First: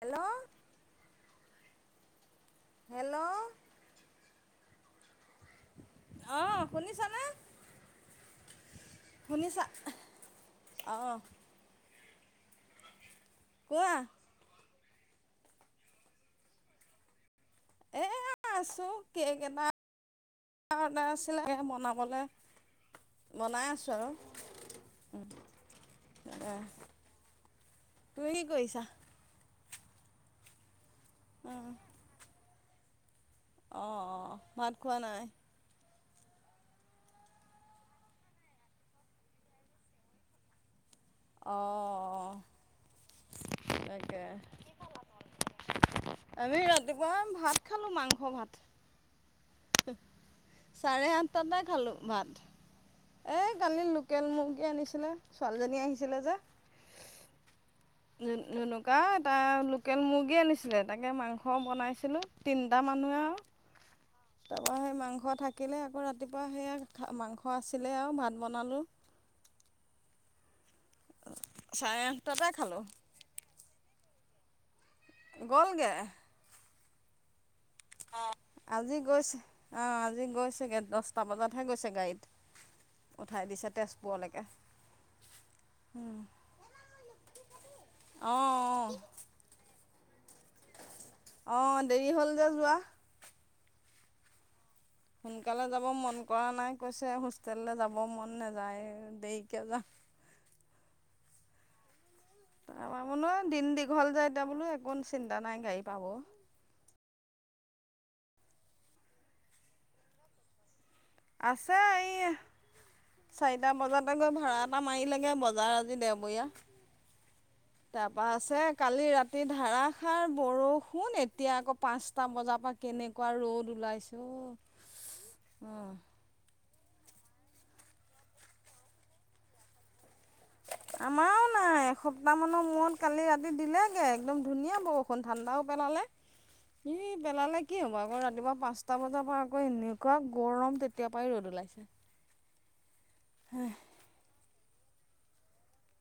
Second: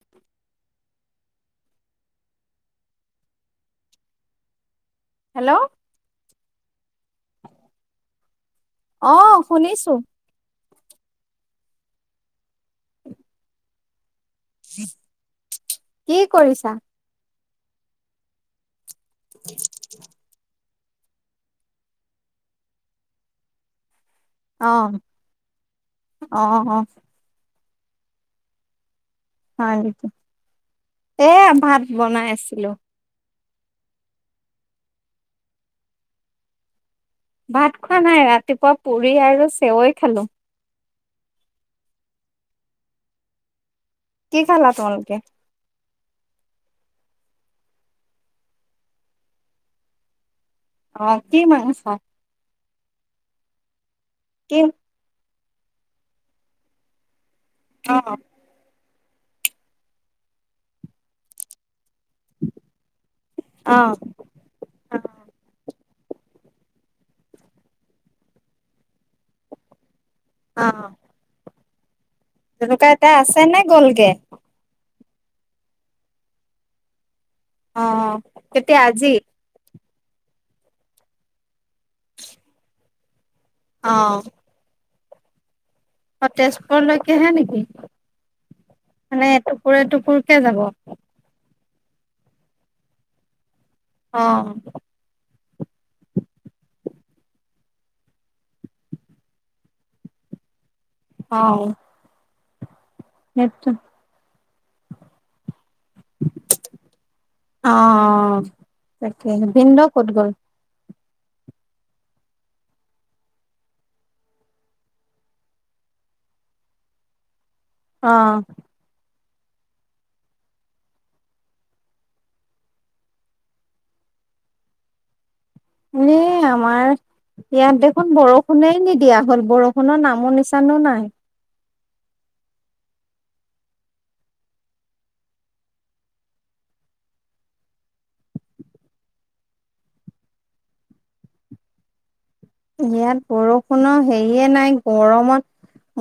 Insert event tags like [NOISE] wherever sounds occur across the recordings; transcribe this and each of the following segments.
Hello. Hello. Hello অ শুনিছানে অ শুনিছা শুনিছো অঁ কোৱা কি কৰিছা এ আছো কেক এটা অৰ্ডাৰ আছিলে তাকে বনাবলে বনাই আছোঁ আৰু অ অ অ তুমি কৰিছা হয় নেকি এ ভাত বনাই আছিলো। অ ভাত খোৱা নাই। ভাত খোৱা নাই ৰাতিপুৱা পুৰি আৰু চেৱৈ খালো অ কি খালা তোমালোকে আমি ৰাতিপুৱা ভাত খালো মাংস ভাত অ চাৰে কি আঠটাতে মাংস খালো ভাত এই কালি লোকেল কি মুৰ্গী আনিছিলে ছোৱালীজনী আহিছিলে যে অ জুনুকা তাই লোকেল মুৰ্গী আনিছিলে তাকে মাংস বনাইছিলোঁ। ছিলো তিনটা মানুহে আৰু অ তাৰপৰা সেই মাংস থাকিলে আকৌ ৰাতিপুৱা সেয়া মাংস আছিলে আৰু ভাত বনালোঁ অ চাৰে আঠটাতে খালোঁ তেনেকুৱা এতিয়া আছে নে গ'লগে গ'লগে অ কেতিয়া আজি অ আজি গৈছেগে দহটা বজাতহে গৈছে গাড়ীত উঠাই দিছে অ তেজপুৰলৈকে অ তেজপুৰলৈকেহে নেকি অঁ অঁ মানে এটু কুৰ কে যাব অ দেৰি হল যে যোৱা অ সোনকালে যাব মন কৰা নাই কৈছে হোষ্টেললৈ যাব মন নাযায় দেৰিকে যাম [INAUDIBLE] অ দিন সেইটো দীঘল যায় এতিয়া বোলো একো চিন্তা নাই গাড়ীত অ তাকে ভিন্দৌ ক'ত গ'ল আছে এই চাৰিটা বজাতে গৈ ভাড়া এটা মাৰিলেগে বজাৰ আজি দেওবৰীয়া। অ তাপা আছে কালি ৰাতি এই ধাৰাসাৰ বৰষুণ এতিয়া আকৌ পাঁচটা বজাৰ পৰা কেনেকুৱা ৰ'দ ওলাইছে অ'। অ' [INAUDIBLE] এই আমাৰ ইয়াত দেখোন বৰষুণে নিদিয়া হ'ল বৰষুণৰ নাম নামৰ নিচানো নাই। আমাৰো নাই এসপ্তাহমানৰ মূৰত কালি ৰাতি দিলেগে একদম ধুনীয়া বৰষুণ ঠাণ্ডাও পেলালে ই পেলালে কি হ'ব আকৌ ৰাতিপুৱা পাঁচটা বজাৰ পৰা আকৌ এনেকুৱা গৰম তেতিয়া পাই ৰ'দ ওলাইছে ইয়াত বৰষুণৰ হেৰিয়ে নাই গৰমত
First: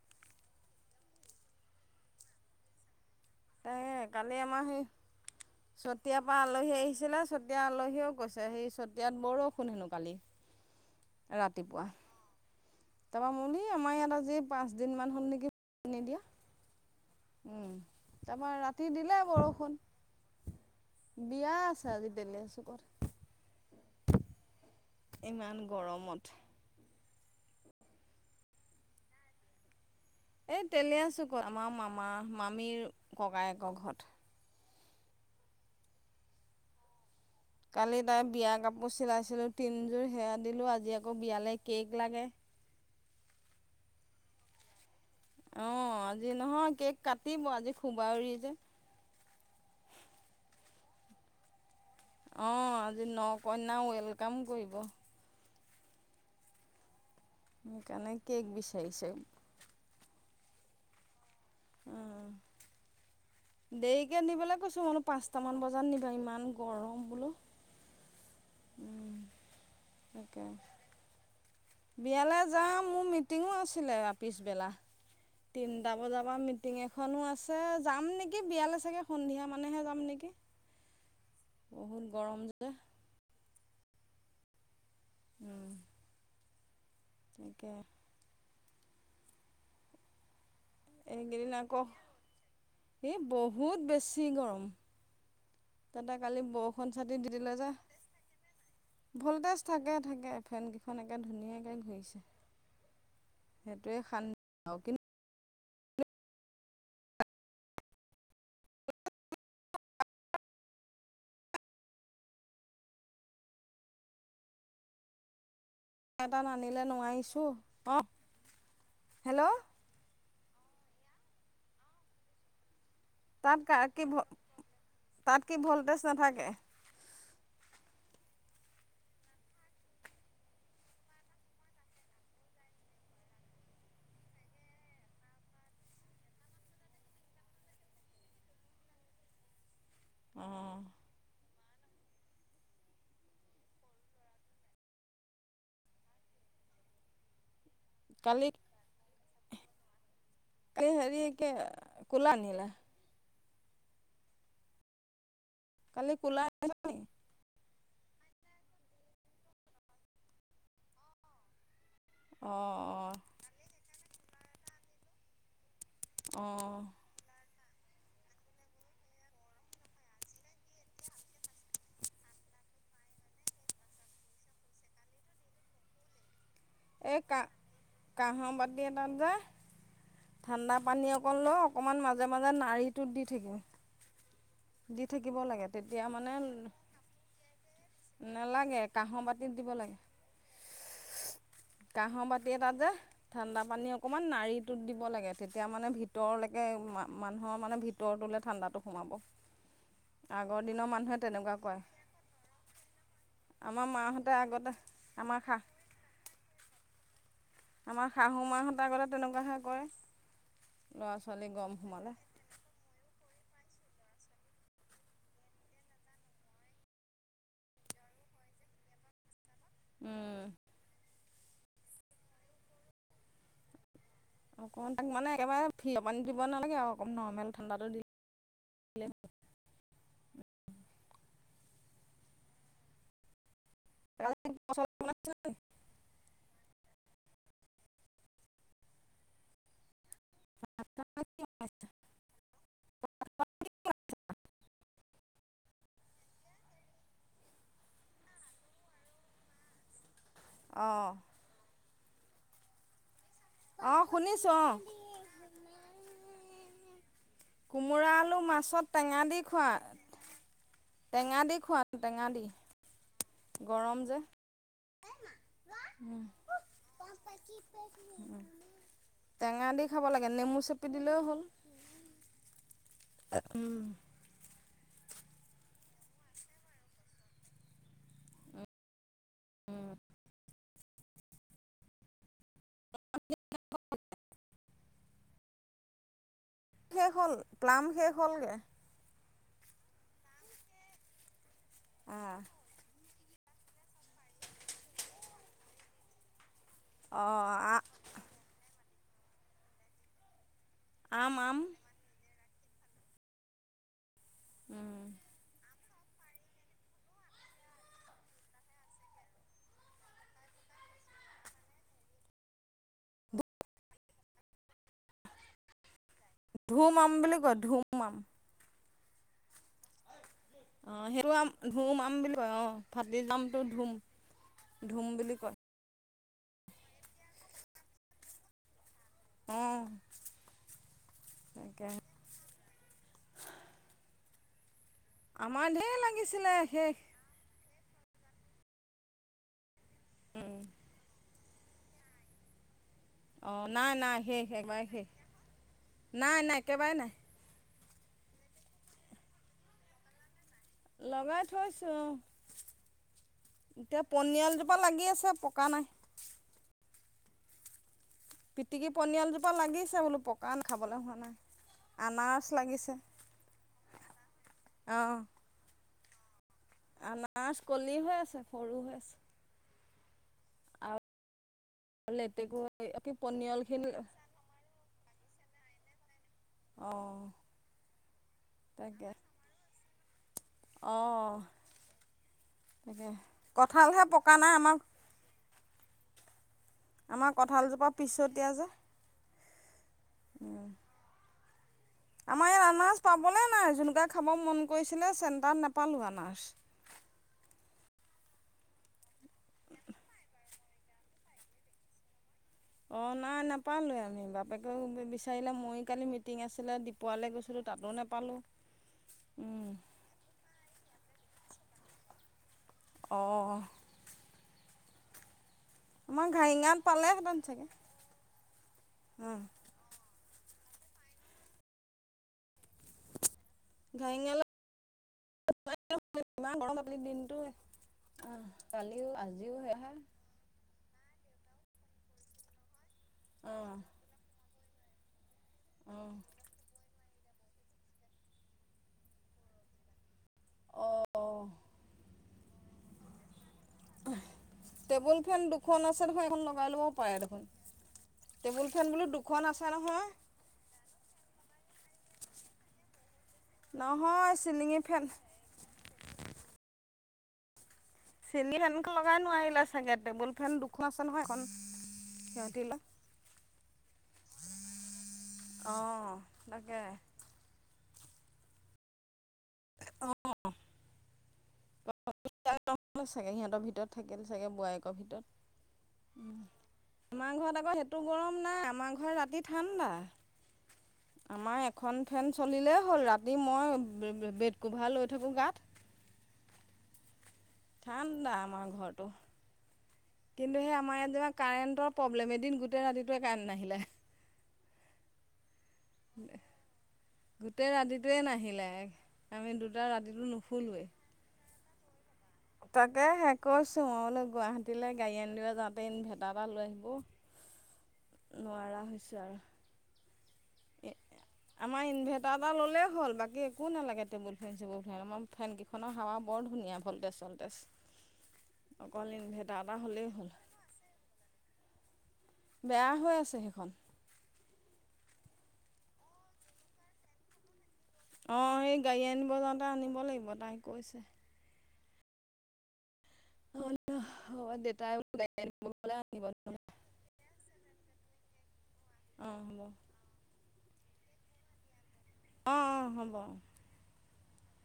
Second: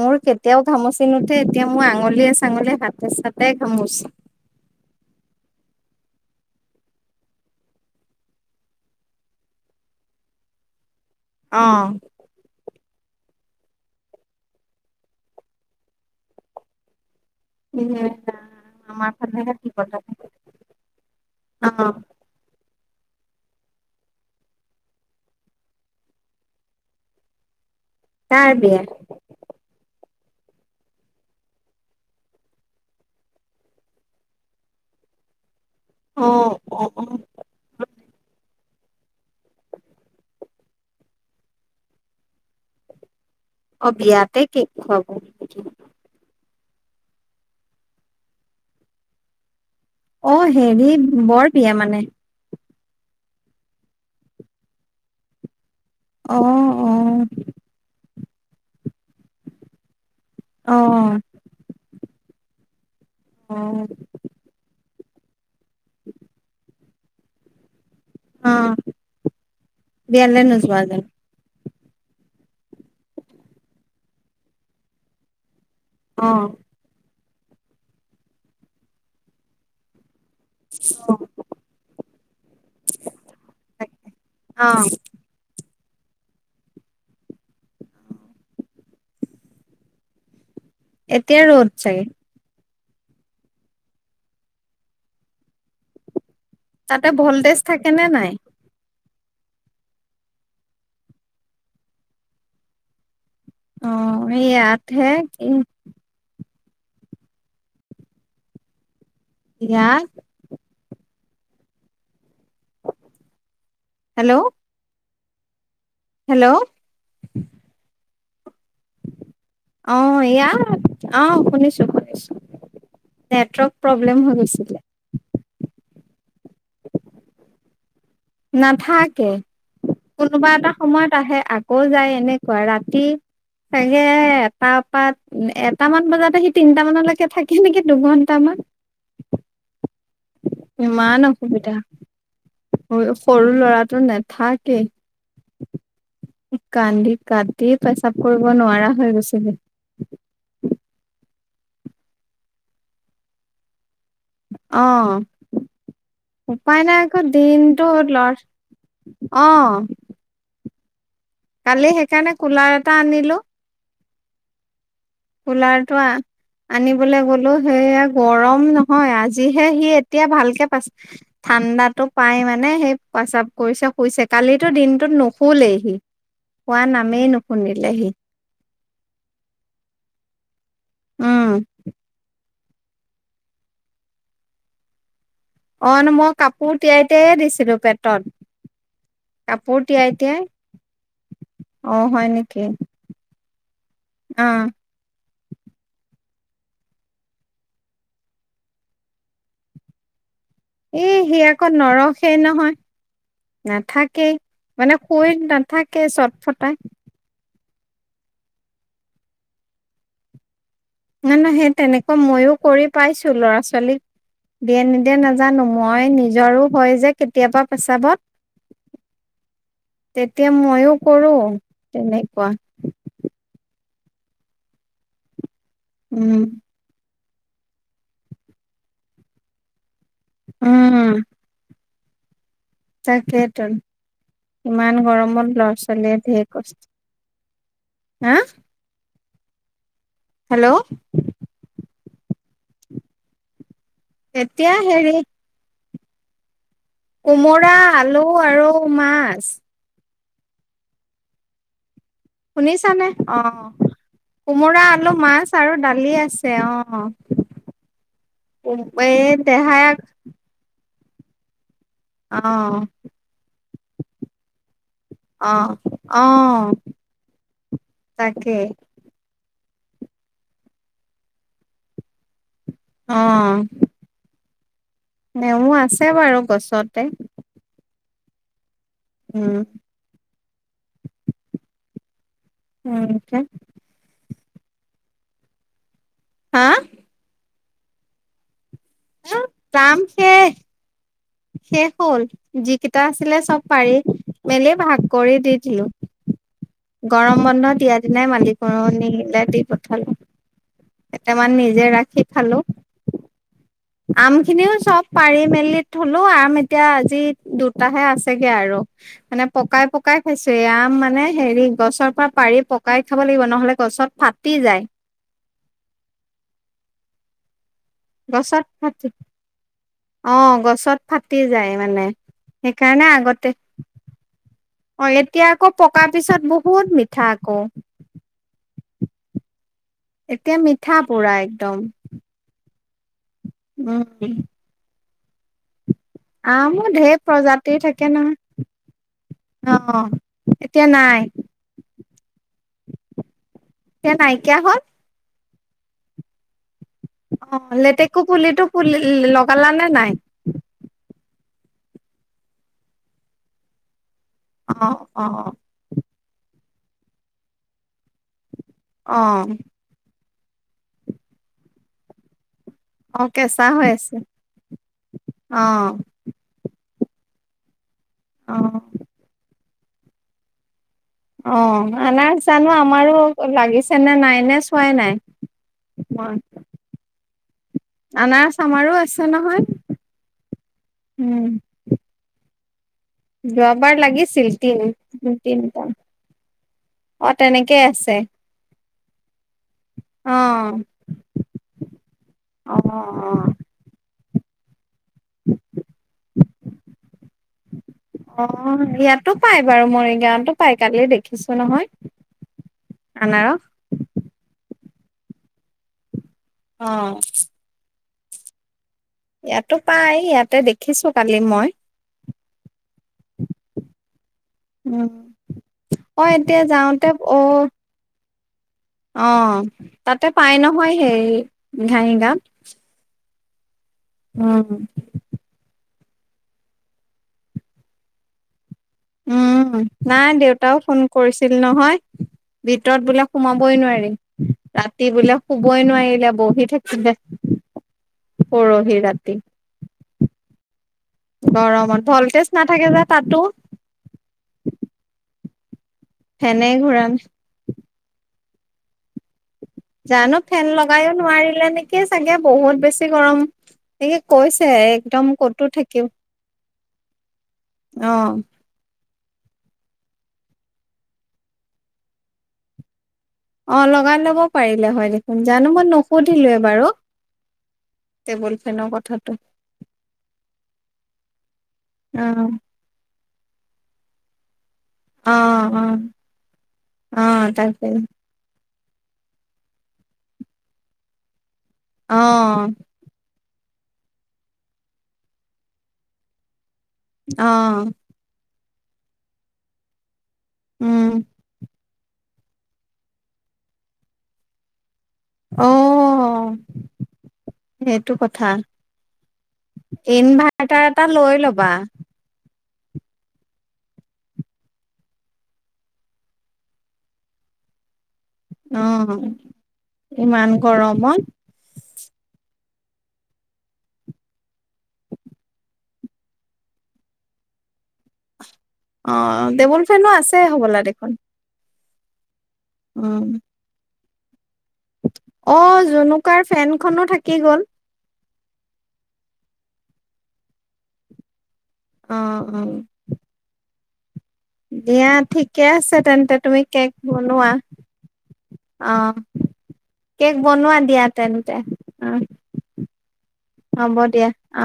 মোৰ কেতিয়াও ঘামচি নুঠে এতিয়া মোৰ আঙুলিয়ে চাঙলিয়ে হাতে চাত সেই কালি আমাৰ সেই চতিয়াৰ পৰা আলহী আহিছিলে চতিয়া আলহীও কৈছে সেই চতিয়াত বৰষুণ হেনো কালি [INAUDIBLE] ৰাতিপুৱা সমুলী আমাৰ ইয়াত আজি পাঁচ দিনমান হ'ল নেকি নিদিয়া উম, ইচ্ তাৰপৰা ৰাতি ৰাম আমাৰ দিলে ফালে বৰষুণ কি বিয়া অ আছে আজি টেলীন চুকত ইমান গৰমত [UNINTELLIGIBLE] তাৰ বিয়া এই তেলিয়া চুকৰ আমাৰ মামা মামীৰ ককায়েকৰ ঘৰত অ অ কালি তাই বিয়া কাপোৰ চিলাইছিলোঁ তিনিযোৰ সেয়া দিলোঁ আজি আকৌ বিয়ালৈ কেক লাগে অ বিয়াতে কেক খুৱাব অ আজি নহয় কেক কাটিব আজি খুবাউৰি যে অ হেৰি বৰ প্ৰিয়া মানে অঁ আজি ন কইনা ওলকাম কৰিব [UNINTELLIGIBLE] অ অ সেইকাৰণে কেক বিচাৰিছে অ অ দেৰিকে নিবলৈ কৈছো মানো পাঁচটামান বজাত নিবলৈ কৈছো ইমান গৰম বুলু অ বিয়ালে তাকে নোজোৱা যেন বিয়ালৈ যাম মোৰ মিটিঙো আছিলে পিছবেলা তিনিটা বজাৰ অ পৰা মিটিং এখনো আছে যাম নেকি বিয়ালৈ চাগে সন্ধিয়া মানেহে যাম নেকি অ বহুত গৰম যে অ উম কে এতিয়া এইকেইদিন ৰ'দ আকৌ চাগে এই বহুত বেছি গৰম ততক তাতে ভল্টেজ থাকে নে নাই ভল্টেজ থাকে থাকে ফেনকেইখন একে ধুনীয়াকৈ ঘূৰিছে অ সেইটোৱে শান্তি আৰু এইয়াত হে কিনো কিন্তু ইয়াত হেল্ল' এটা হেল্ল' নানিলে নোৱাৰিছো অ অ এয়াত অ শুনিছো শুনিছো তাত নেটৰ্ক কি প্ৰব্লেম হৈ গৈছিলে তাত কি ভল্টেজ নাথাকে নাথাকে কোনোবা এটা সময়ত আহে আকৌ যায় এনেকুৱা ৰাতি চাগে এটাৰ পাত এটামান বজাত সি তিনটা মানলৈকে থাকে নেকি দুঘন্টামান [INAUDIBLE] অঁ বিমানও [UNINTELLIGIBLE] সুবিধা সৰু সৰু ল'ৰাটো নাথাকেই কান্দি কাতি পেচাব কৰিব কালি নোৱাৰা হৈ গৈছেগে এই হেৰি কে কুলা নীলা অ কালি ক'লা আনিলা উপায় নাই নি আকৌ দিন লৰ অ [UNINTELLIGIBLE] কালি সেইকাৰণে কুলাৰ এটা অঁ আনিলো। ফলাৰটো অঁ অঁ আনিবলৈ গ'লো- সেয়া গৰম নহয়। আজিহে সি এতিয়া ভালকে পাইছে ঠাণ্ডা পাই মানে। নে সেই প্ৰচ্ৰাৱ কৰিছে শুইছে কালিতো দিনটোত নুসুলেই হি এই ক কাঁহৰ বাতি এটাত যে- [UNINTELLIGIBLE] ঠাণ্ডা পানী অকণ উম লৈ অকণমান মাজে মাজে নাড়িটোত দি থাকিম- থাকিব লাগে অ তেতিয়া ন মই মানে কাপোৰ তিয়াই তিয়াইয়ে দিছিলো পেটত নালাগে কাঁহৰ বাতিত দিব লাগে। এতিয়া কাহৰ বাতি এ তাত যে ঠাণ্ডা পানী অকনমান অ নাড়িটোত দিব লাগে। তেতিয়া মানে ভিতৰলৈকে মানুহৰ মানে ভিতৰটোলৈ ঠাণ্ডাটো সোমাব- আগৰ দিনৰ এ মানুহে সি তেনেকুৱা আকৌ কয় নৰখেই নহয়- আমাৰ মাহঁতে নাথাকেই আগতে মানে শই আমাৰ শা নাথাকে চট ফটা- আমাৰ শাহু মাহঁতে আগতে তেনেকুৱাহে কৰে ল'ৰা নহ ছোৱালী নহ সেই গৰম সোমালে তেনেকুৱা মইয়ো কৰি পাইছো ল'ৰা ছোৱালী- ছোৱালীক দিয়ে নিদিয়ে নাজানো মই নিজৰো হয় যে কেতিয়াবা পেচাবত- [INAUDIBLE] তেতিয়া ময়ও কৰোঁ তেনেকুৱা অকণ তাক মানে একেবাৰে ফিয় পানী দিব উম নালাগে আৰু অকমান- নৰ্মেল ঠাণ্ডাটো দি- উম তাকেইেতো ইমান গৰমত ল'ৰা ছোৱালীয়ে ঢেৰ কষ্ট। হা হেল্ল' এতিয়া হিৰি- কোমৰা, আলু, আৰু মাছ, - আহঁ শুনিছা নে অ অঁ শুনিছোঁ অঁ কোমোৰা আলু, মাছ আৰু দালি আছে অ কোমোৰা আলু মাছত টেঙা এই দি খোৱা দেহাই টেঙা দি খোৱা। টেঙা অ দি গৰম যে- অহ অহ তাকে- টেঙা দি খাব লাগে নেমু চেপি দিলেও হ'ল- নমু আছে বাৰু গছতে- উম উম কে হা শেষ হ'ল প্লাম শেষ হ'লগে কাম শেষ শেষ হ'ল অঁ যিকেইটা ছিলে চব পাৰি মেলি ভাগ কৰি দি দিলো- গৰম বন্ধ অঁ দিয়া দিনাই মালিকুৰণিলে দি পঠালো [UNINTELLIGIBLE] আম কেইটামান আম নিজে ৰাখি খালো আম খিনিও চব পাৰি মেলি। থলো আম এতিয়া আজি দুটাহে আছেগে আৰু মানে পকাই পকাই খাইছোয়ে আম। [UNINTELLIGIBLE] মানে হেৰি গছৰ পৰা পাৰি পকাই খাব লাগিব নহলে গছত ফাটি যায় [INAUDIBLE] ধুম আম বুলি কয় ধুম আম গছত মাত অ সেইটো আম ধুম আম বুলি আহ সেইকাৰণে ভাটি আগতে যামটো ধুম ধুম অ বুলি এতিয়া কয় আকৌ পকাৰ পিছত বহুত মিঠা আকৌ অঁ এতিয়া মিঠা পোৰা একদম তাকে উম আম ধেই লাগি আমু ঢেৰ প্ৰজাতি ধেই থাকে নহয় অ এতিয়া নাই অ নাই এতিয়া নাই শেষ নাইকিয়া হ'ল একবাৰে শেষ নাই নাই একেবাৰে নাই অ লেটেকু পুলিতো পুলি লগালা নে নাই লগাই থৈছো এতিয়া পনিয়াল জোপা অ লাগি অ আছে পকা নাই পিটিকি অ পনিয়ালজোপা লাগিছে বোলো পকা নাই খাবলৈ হোৱা নাই আনা অ কেঁচা হৈ আছে অ আনাজ কলি হৈ আছে অ সৰু হৈ আছে অ আৰু আনাৰখ লেটেকু জানো কি আমাৰো পনিয়লখিনি লাগিছে নে নাই নে চোৱাই নাই অ' আনাৰস আমাৰো তাকে আছে নহয় অ' উম তাকে যোৱাবাৰ কঁঠালহে পকা লাগিছিল নাই আমাৰ তিনি তিনিটা অ আমাৰ কঁঠালজোপা পিছতীয়া যে অহ আমাৰ ইয়াত আনাজ অ পাবলে নাই জেনেৱা খাব মন কৰিছে ছিলে চেণ্টাৰ নেপালো আনাছ অ ইয়াতো পাই বাৰু মৰিগাঁৱতো পাই কালিয়ে দেখিছো নহয় অ নাই আনাৰস। নাপালো আমি বাপেকেও বিচাৰিলে মই কালি মিটিং আছিলে অ। দীপুৱালৈ গৈছিলোঁ তাতো নাপালোঁ ইয়াতো পাই ইয়াতে দেখিছো কালি মই অঁ উ অ এতিয়া ঘাৰিঙাত যাওঁতে পালেহেঁতেন অ চাগে অ তাতে পাই নহয় সেই ঘহি গাত উ বোলো ইমান গৰম দিনটো অহ কালিও আজিও উম সেয়াহে নাই দেউতাও ফোন কৰিছিল নহয় ভিতৰত বোলে সোমাবই অ'। নোৱাৰিল ৰাতি বোলে শুবই অ'। নোৱাৰিলে বহি থাকিলে পৰহি ৰাতি। অ', গৰমত ভলটেজ নাথাকে যে তাতো। টেবুল ফেন দুখন আছে দেখোন এখন লগাই ফেনে ল'ব ঘূৰা পাৰে দেখোন। টেবুল ফেন বোলো দুখন আছে। নহয়, জানো ফেন লগাইও নোৱাৰিলে নেকি চাগে বহুত বেছি গৰম। এই নহয় কৈছে চিলিঙি ফেন একদম কতো থাকিম অ চেনি আনোক লক [UNINTELLIGIBLE] একেবাৰে নোৱাৰিলা চাগে টেবুল ফেন দুখন আছে নহয় এখন সিহঁতি লয় অ লগাই ল'ব পাৰিলে হয় দেখোন জানো মই অ', নুসুধিলোৱে তাকে। বাৰু তেবুল ফেনৰ কথাটো অঁ অহ চাগে সিহঁতৰ ভিতৰত থাকিল চাগে বোয়াইক ঘৰ অ অ ভিতত অ আমাৰ ঘৰত আকৌ তাকে সেইটো গৰম নাই আমাৰ ঘৰত ৰাতি ঠাণ্ডা আমাৰ এখন অ ফেন চলিলে হল মই বেড কোভাৰ লৈ থাকোঁ গাত অ ঠাণ্ডা আমাৰ ঘৰটো কিন্তু সেই আমাৰ উম ইয়াত যে কাৰেণ্টৰ প্ৰব্লেম এদিন গোটেই ৰাতিটোৱে কাৰেন্ট নাহিলে অ গোটেই সেইটো ৰাতিটোৱে কথা নাহিলে আমি দুটা ৰাতিটো নুশুলোৱেই ইনভাৰ্টাৰ এটা লৈ ল'বা তাকে হে কৈছো মই বোলো গুৱাহাটীলৈ গাড়ী আনিব যাওঁতে ইনভাৰটাৰ এটা লৈ আহিব [INAUDIBLE] অ নোৱাৰা হৈছে অহ‌ ইমান গৰমত আমাৰ ইনভাৰ্টাৰ এটা ল'লেও। হ'ল বাকী একো নালাগে টেবুল ফেন চেবুল ফেন আমাৰ ফে কেইখনৰ হাৱা বৰ ধুনীয়া ভল্টেজ চলটেজ। অ টেবুল ফেনো হ'ল আছে হ'বলা দেখোন। বেয়া হৈ উম আছে সেইখন। অ জোনুকাৰ ফেনখনো থাকি গ'ল। অঁ সেই গাড়ী আনিব যাওঁতে আনিব লাগিব তাই কৈছে। অ অ। হ'লেও হ'ব দেউতাই দিয়া বোলো গাড়ী ঠিকে আনিব গ'লে আছে আনিব তেন্তে নহ'লে তুমি কেক বনোৱা। অ অঁ হ'ব কেক বনোৱা দিয়া তেনেতে। অ অঁ অঁ হ'ব অঁ হব দিয়া অ।